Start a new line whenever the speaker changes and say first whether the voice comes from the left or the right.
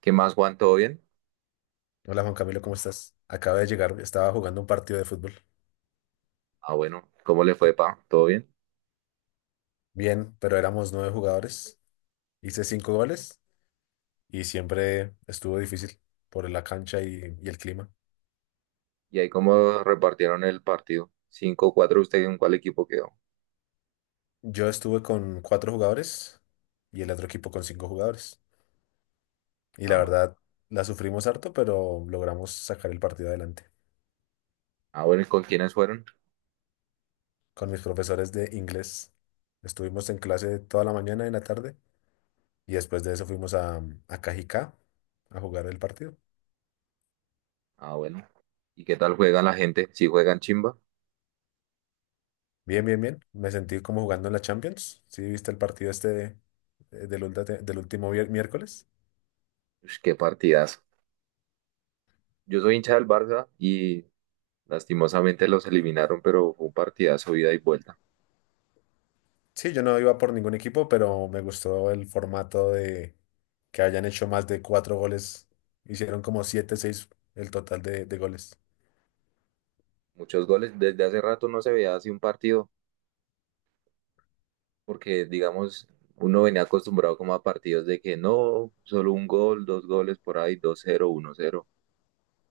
right: ¿Qué más, Juan? ¿Todo bien?
left: Hola Juan Camilo, ¿cómo estás? Acabo de llegar, estaba jugando un partido de fútbol.
right: Ah, bueno, ¿cómo le fue, pa? ¿Todo bien?
left: Bien, pero éramos nueve jugadores, hice cinco goles y siempre estuvo difícil por la cancha y el clima.
right: ¿Y ahí cómo repartieron el partido? Cinco cuatro. ¿Usted en cuál equipo quedó?
left: Yo estuve con cuatro jugadores y el otro equipo con cinco jugadores. Y la
right: Ah, bueno.
left: verdad, la sufrimos harto, pero logramos sacar el partido adelante.
right: Ah, bueno, ¿y con quiénes fueron?
left: Con mis profesores de inglés, estuvimos en clase toda la mañana y en la tarde y después de eso fuimos a Cajicá a jugar el partido.
right: Ah, bueno. ¿Y qué tal juega la gente? ¿Si juegan chimba?
left: Bien, bien, bien. Me sentí como jugando en la Champions. ¿Sí viste el partido este del último miércoles?
right: Ush, qué partidazo. Yo soy hincha del Barça y lastimosamente los eliminaron, pero fue un partidazo ida y vuelta.
left: Sí, yo no iba por ningún equipo, pero me gustó el formato de que hayan hecho más de cuatro goles. Hicieron como siete, seis el total de goles.
right: Muchos goles. Desde hace rato no se veía así un partido, porque digamos, uno venía acostumbrado como a partidos de que no, solo un gol, dos goles por ahí, dos cero, uno cero.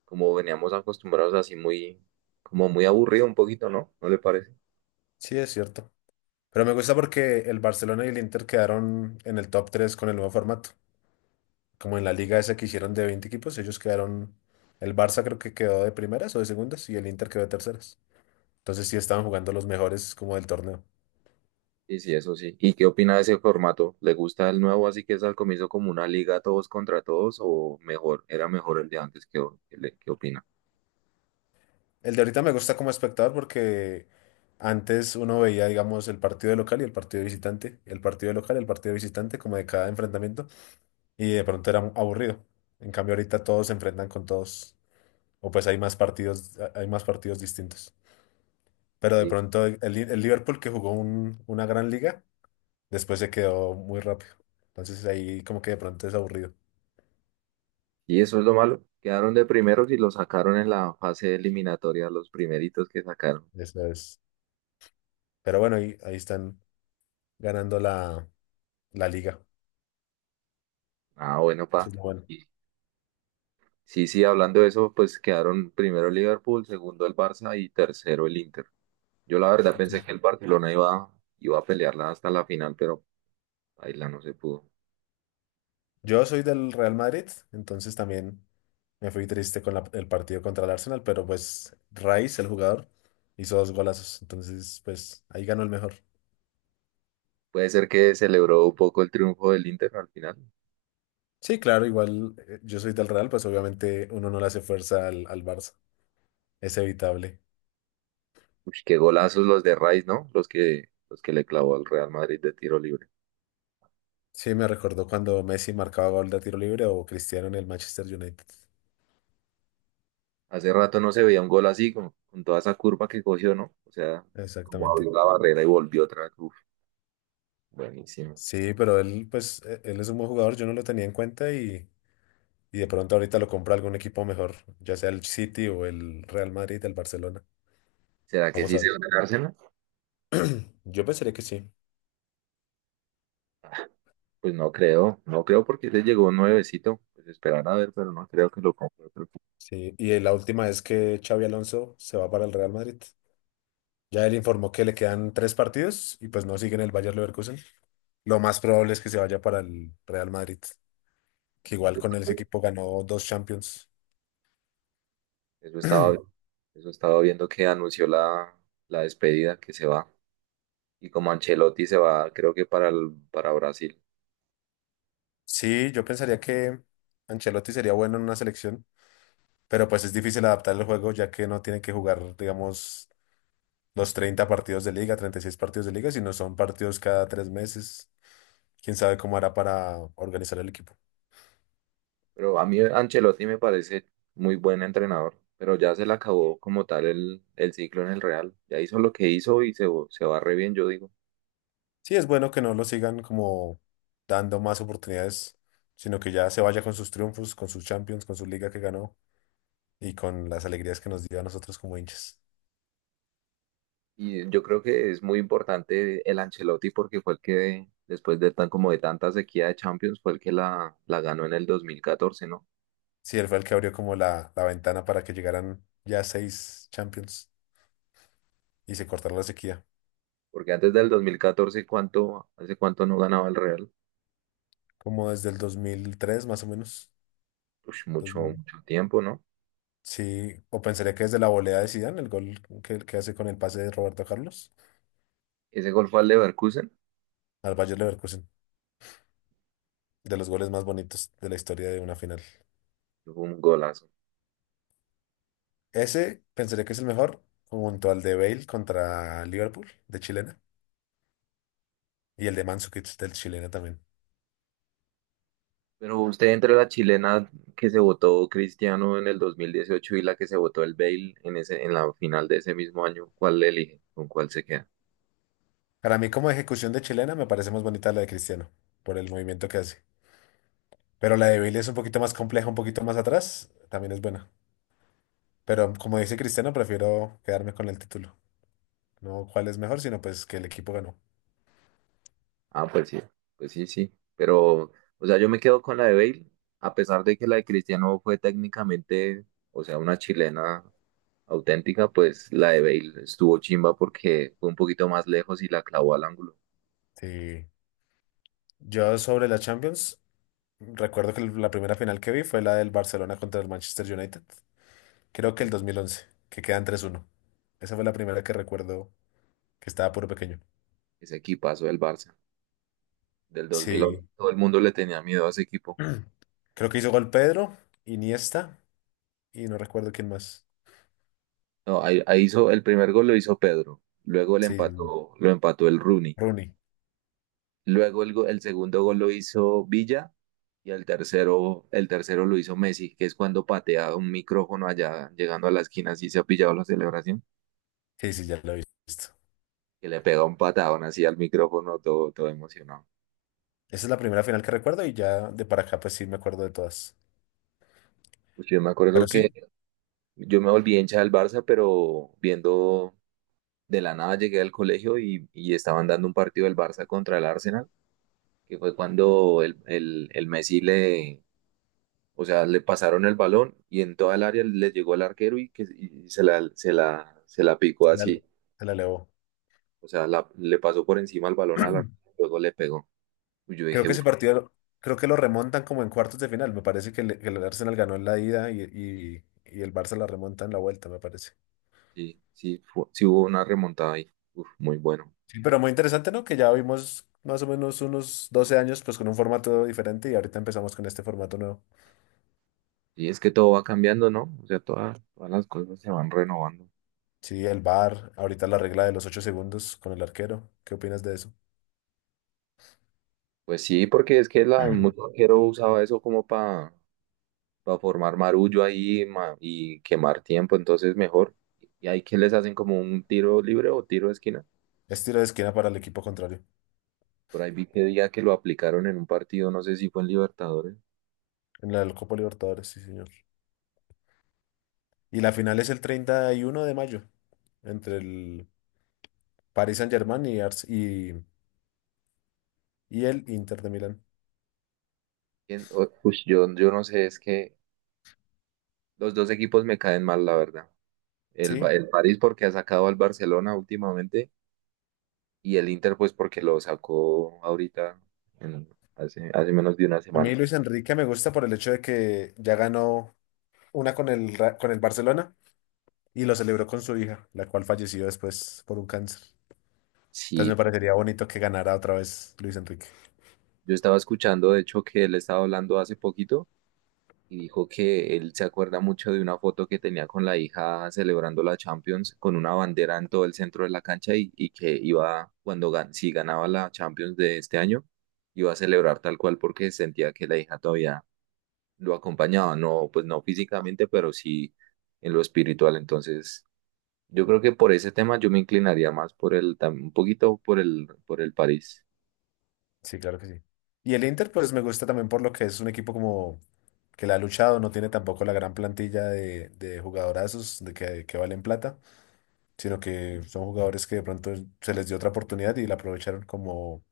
right: Como veníamos acostumbrados así muy, como muy aburrido un poquito, ¿no? ¿No le parece?
left: Sí, es cierto. Pero me gusta porque el Barcelona y el Inter quedaron en el top 3 con el nuevo formato. Como en la liga esa que hicieron de 20 equipos, ellos quedaron, el Barça creo que quedó de primeras o de segundas y el Inter quedó de terceras. Entonces sí estaban jugando los mejores como del torneo.
right: Y sí, eso sí. ¿Y qué opina de ese formato? ¿Le gusta el nuevo así que es al comienzo como una liga todos contra todos o mejor, era mejor el de antes? ¿Qué, o- qué, le- qué opina?
left: El de ahorita me gusta como espectador porque antes uno veía, digamos, el partido de local y el partido de visitante, el partido de local y el partido de visitante como de cada enfrentamiento y de pronto era aburrido. En cambio ahorita todos se enfrentan con todos o pues hay más partidos distintos. Pero de
right: Y,
left: pronto el Liverpool que jugó una gran liga, después se quedó muy rápido. Entonces ahí como que de pronto es aburrido.
right: y eso es lo malo. Quedaron de primeros y lo sacaron en la fase eliminatoria, los primeritos que sacaron.
left: Eso es. Pero bueno, ahí están ganando la liga.
right: Ah, bueno, pa.
left: Eso es lo bueno.
right: Y- sí, sí, hablando de eso, pues quedaron primero el Liverpool, segundo el Barça y tercero el Inter. Yo la verdad pensé
left: Entonces,
right: que el Barcelona iba, iba a pelearla hasta la final, pero ahí la no se pudo.
left: yo soy del Real Madrid, entonces también me fui triste con el partido contra el Arsenal, pero pues Rice, el jugador, hizo dos golazos, entonces pues ahí ganó el mejor.
right: Puede ser que celebró un poco el triunfo del Inter al final.
left: Sí, claro, igual yo soy del Real, pues obviamente uno no le hace fuerza al Barça, es evitable.
right: Uy, qué golazos los de Rice, ¿no? Los que le clavó al Real Madrid de tiro libre.
left: Sí, me recordó cuando Messi marcaba gol de tiro libre o Cristiano en el Manchester United.
right: Hace rato no se veía un gol así, con toda esa curva que cogió, ¿no? O sea, como
left: Exactamente.
right: abrió la barrera y volvió otra vez. Uf, buenísimo.
left: Sí, pero él, pues, él es un buen jugador, yo no lo tenía en cuenta y de pronto ahorita lo compra algún equipo mejor, ya sea el City o el Real Madrid, el Barcelona.
right: ¿Será que
left: Vamos
right: sí
left: a ver.
right: se va a ganar Arsenal?
left: Yo pensaría que sí.
right: Ah, pues no creo, no creo porque le llegó un nuevecito. Pues esperar a ver, pero no creo que lo compre otro
left: Sí, y la última es que Xavi Alonso se va para el Real Madrid. Ya él informó que le quedan tres partidos y pues no sigue en el Bayer Leverkusen. Lo más probable es que se vaya para el Real Madrid, que igual con él
right: equipo.
left: ese equipo ganó dos Champions.
right: Eso estaba, eso estaba viendo que anunció la, la despedida que se va. Y como Ancelotti se va, creo que para, el- para Brasil.
left: Sí, yo pensaría que Ancelotti sería bueno en una selección, pero pues es difícil adaptar el juego ya que no tiene que jugar, digamos, los 30 partidos de liga, 36 partidos de liga, si no son partidos cada 3 meses. Quién sabe cómo hará para organizar el equipo.
right: Pero a mí Ancelotti me parece muy buen entrenador. Pero ya se le acabó como tal el ciclo en el Real. Ya hizo lo que hizo y se va re bien, yo digo.
left: Sí, es bueno que no lo sigan como dando más oportunidades, sino que ya se vaya con sus triunfos, con sus Champions, con su liga que ganó y con las alegrías que nos dio a nosotros como hinchas.
right: Y yo creo que es muy importante el Ancelotti porque fue el que, después de tan como de tanta sequía de Champions, fue el que la ganó en el dos mil catorce, ¿no?
left: Sí, él fue el que abrió como la ventana para que llegaran ya seis Champions y se cortara la sequía,
right: Porque antes del 2014, ¿cuánto, hace cuánto no ganaba el Real?
left: como desde el 2003 más o menos.
right: Ush, mucho, mucho tiempo, ¿no?
left: Sí, o pensaría que es de la volea de Zidane, el gol que hace con el pase de Roberto Carlos
right: Ese gol fue al Leverkusen,
left: al Bayer Leverkusen, de los goles más bonitos de la historia de una final.
right: fue un golazo.
left: Ese pensaría que es el mejor, junto al de Bale contra Liverpool, de chilena, y el de Mandzukic del chilena también.
right: Pero usted entre la chilena que se votó Cristiano en el 2018 y la que se votó el Bale en ese, en la final de ese mismo año, ¿cuál le elige? ¿Con cuál se queda?
left: Para mí, como ejecución de chilena, me parece más bonita la de Cristiano, por el movimiento que hace. Pero la de Bale es un poquito más compleja, un poquito más atrás, también es buena. Pero como dice Cristiano, prefiero quedarme con el título. No cuál es mejor, sino pues que el equipo ganó.
right: Ah, pues sí, sí. Pero, o sea, yo me quedo con la de Bale, a pesar de que la de Cristiano fue técnicamente, o sea, una chilena auténtica, pues la de Bale estuvo chimba porque fue un poquito más lejos y la clavó al ángulo.
left: Sí. Yo sobre la Champions, recuerdo que la primera final que vi fue la del Barcelona contra el Manchester United. Creo que el 2011, que quedan 3-1. Esa fue la primera que recuerdo, que estaba puro pequeño.
right: Ese equipazo del Barça. Del 2011.
left: Sí.
right: Todo el mundo le tenía miedo a ese equipo.
left: Creo que hizo gol Pedro, Iniesta y no recuerdo quién más.
right: No, ahí, ahí hizo el primer gol lo hizo Pedro, luego le
left: Sí,
right: empató, lo empató el Rooney,
left: Rooney.
right: luego el, go- el segundo gol lo hizo Villa y el tercero lo hizo Messi, que es cuando patea un micrófono allá llegando a la esquina así se ha pillado la celebración,
left: Sí, sí, ya lo he visto.
right: que le pega un patadón así al micrófono todo, todo emocionado.
left: Esa es la primera final que recuerdo y ya de para acá pues sí me acuerdo de todas.
right: Pues yo me acuerdo
left: Pero
right: que
left: sí,
right: yo me volví hincha del Barça, pero viendo de la nada llegué al colegio y estaban dando un partido del Barça contra el Arsenal que fue cuando el Messi le, o sea, le pasaron el balón y en toda el área le llegó al arquero y, que, y se la, se la, se la picó
left: se la,
right: así,
left: se la elevó.
right: o sea, la- le pasó por encima el balón al arquero, luego le pegó. Y yo
left: Creo
right: dije,
left: que
right: uff,
left: ese partido, creo que lo remontan como en cuartos de final. Me parece que el Arsenal ganó en la ida y el Barça la remonta en la vuelta, me parece.
right: sí, sí, fu- sí hubo una remontada ahí, uff, muy bueno.
left: Sí, pero muy interesante, ¿no? Que ya vimos más o menos unos 12 años, pues con un formato diferente y ahorita empezamos con este formato nuevo.
right: Y es que todo va cambiando, ¿no? O sea, todas, todas las cosas se van renovando.
left: Sí, el VAR, ahorita la regla de los 8 segundos con el arquero. ¿Qué opinas de eso?
right: Pues sí, porque es que la, mucho arquero usaba eso como para formar marullo ahí ma- y quemar tiempo, entonces mejor. Y ahí que les hacen como un tiro libre o tiro de esquina.
left: Es tiro de esquina para el equipo contrario
right: Por ahí vi que día que lo aplicaron en un partido, no sé si fue en Libertadores.
left: en la Copa Libertadores, sí, señor. Y la final es el 31 de mayo entre el Paris Saint-Germain y el Inter de Milán.
right: ¿Quién? O- ush, yo no sé, es que los dos equipos me caen mal, la verdad. El,
left: Sí,
right: Ba- el París porque ha sacado al Barcelona últimamente y el Inter pues porque lo sacó ahorita en- hace, hace menos de una
left: a mí
right: semana.
left: Luis Enrique me gusta por el hecho de que ya ganó una con el Barcelona y lo celebró con su hija, la cual falleció después por un cáncer. Entonces me
right: Sí, sí.
left: parecería bonito que ganara otra vez Luis Enrique.
right: Yo estaba escuchando de hecho que él estaba hablando hace poquito y dijo que él se acuerda mucho de una foto que tenía con la hija celebrando la Champions con una bandera en todo el centro de la cancha y que iba, cuando gan- si ganaba la Champions de este año, iba a celebrar tal cual porque sentía que la hija todavía lo acompañaba, no, pues no físicamente, pero sí en lo espiritual. Entonces, yo creo que por ese tema yo me inclinaría más por el, tam- un poquito por el París.
left: Sí, claro que sí. Y el Inter, pues me gusta también por lo que es un equipo como que la ha luchado, no tiene tampoco la gran plantilla de jugadorazos de que valen plata, sino que son jugadores que de pronto se les dio otra oportunidad y la aprovecharon como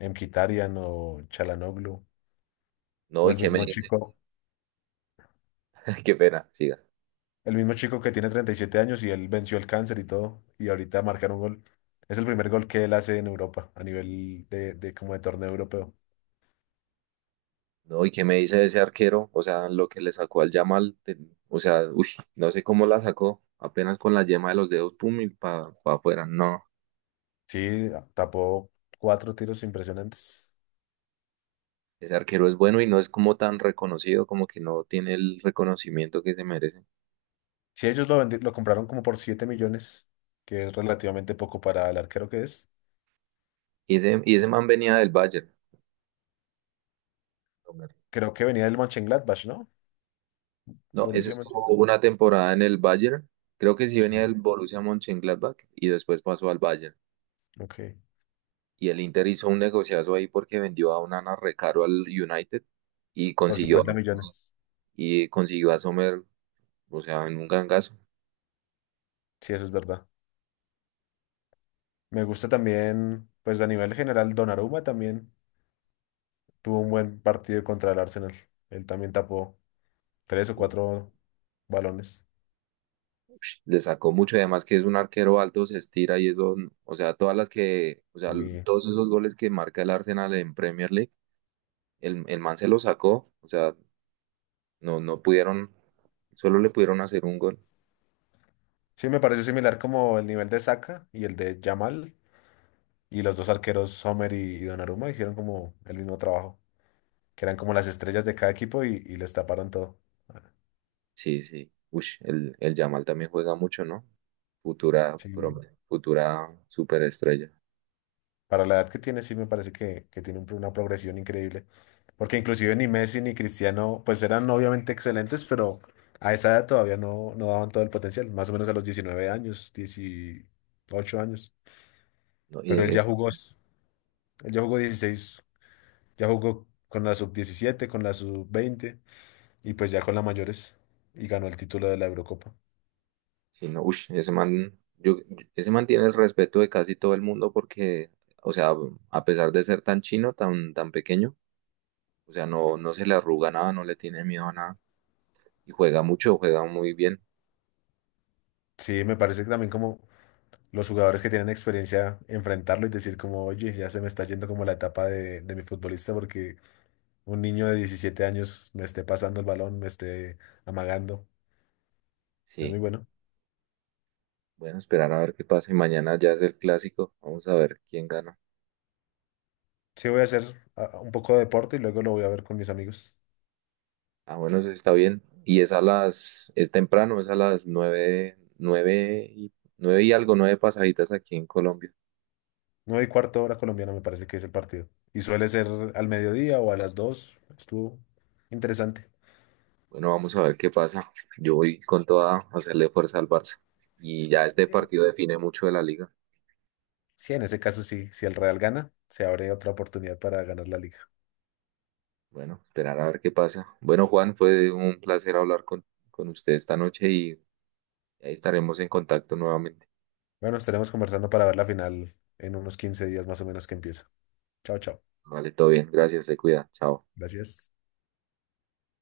left: Mkhitaryan o Chalanoglu
right: No,
left: o
right: y
left: el
right: qué
left: mismo
right: me,
left: chico.
right: qué pena, siga.
left: El mismo chico que tiene 37 años y él venció el cáncer y todo, y ahorita marcar un gol. Es el primer gol que él hace en Europa, a nivel de como de torneo europeo.
right: No, ¿y qué me dice de ese arquero? O sea, lo que le sacó al Yamal, te- o sea, uy, no sé cómo la sacó, apenas con la yema de los dedos, pum, y para afuera. No,
left: Sí, tapó cuatro tiros impresionantes.
right: ese arquero es bueno y no es como tan reconocido, como que no tiene el reconocimiento que se merece.
left: Si ellos lo compraron como por 7 millones, que es relativamente poco para el arquero que es.
right: Y ese man venía del Bayern.
left: Creo que venía del Mönchengladbach, ¿no?
right: No, ese
left: Borussia
right: estuvo
left: Mönchengladbach.
right: una temporada en el Bayern, creo que sí venía
left: Sí,
right: del Borussia Mönchengladbach y después pasó al Bayern.
left: ok.
right: Y el Inter hizo un negociazo ahí porque vendió a Onana recaro al United y
left: Por
right: consiguió
left: 50 millones.
right: y consiguió a Sommer, o sea, en un gangazo.
left: Sí, eso es verdad. Me gusta también, pues a nivel general, Donnarumma también. Tuvo un buen partido contra el Arsenal. Él también tapó tres o cuatro balones.
right: Ush, le sacó mucho, y además que es un arquero alto, se estira y eso, o sea, todas las que, o sea,
left: Y
right: todos esos goles que marca el Arsenal en Premier League, el man se lo sacó, o sea, no, no pudieron, solo le pudieron hacer un gol.
left: sí, me pareció similar como el nivel de Saka y el de Yamal. Y los dos arqueros, Sommer y Donnarumma, hicieron como el mismo trabajo. Que eran como las estrellas de cada equipo y les taparon todo. Ah.
right: Sí, sí. Ush, el Yamal también juega mucho, ¿no? Futura,
left: Sí.
right: prom- futura superestrella.
left: Para la edad que tiene, sí me parece que tiene un una progresión increíble. Porque inclusive ni Messi ni Cristiano, pues eran obviamente excelentes, pero a esa edad todavía no daban todo el potencial. Más o menos a los 19 años, 18 años.
right: ¿No? Y
left: Pero él ya
right: es,
left: jugó, s- él ya jugó 16, ya jugó con la sub 17, con la sub 20 y pues ya con las mayores y ganó el título de la Eurocopa.
right: sí, no, ush, ese man, yo- ese man tiene el respeto de casi todo el mundo porque, o sea, a pesar de ser tan chino, tan, tan pequeño, o sea, no, no se le arruga nada, no le tiene miedo a nada. Y juega mucho, juega muy bien.
left: Sí, me parece que también como los jugadores que tienen experiencia enfrentarlo y decir como, oye, ya se me está yendo como la etapa de mi futbolista porque un niño de 17 años me esté pasando el balón, me esté amagando. Es muy
right: Sí,
left: bueno.
right: bueno, esperar a ver qué pasa. Y mañana ya es el clásico. Vamos a ver quién gana.
left: Sí, voy a hacer un poco de deporte y luego lo voy a ver con mis amigos.
right: Ah, bueno, eso está bien. Y es a las, es temprano, es a las nueve, nueve y, nueve y algo, nueve pasaditas aquí en Colombia.
left: 9:15 hora colombiana me parece que es el partido. Y suele ser al mediodía o a las dos. Estuvo interesante.
right: Bueno, vamos a ver qué pasa. Yo voy con toda a hacerle fuerza al Barça. Y ya este
left: Sí.
right: partido define mucho de la liga.
left: Sí, en ese caso sí. Si el Real gana, se abre otra oportunidad para ganar la liga.
right: Bueno, esperar a ver qué pasa. Bueno, Juan, fue un placer hablar con usted esta noche y ahí estaremos en contacto nuevamente.
left: Bueno, estaremos conversando para ver la final en unos 15 días más o menos que empieza. Chao, chao.
right: Vale, todo bien. Gracias, se cuida. Chao.
left: Gracias.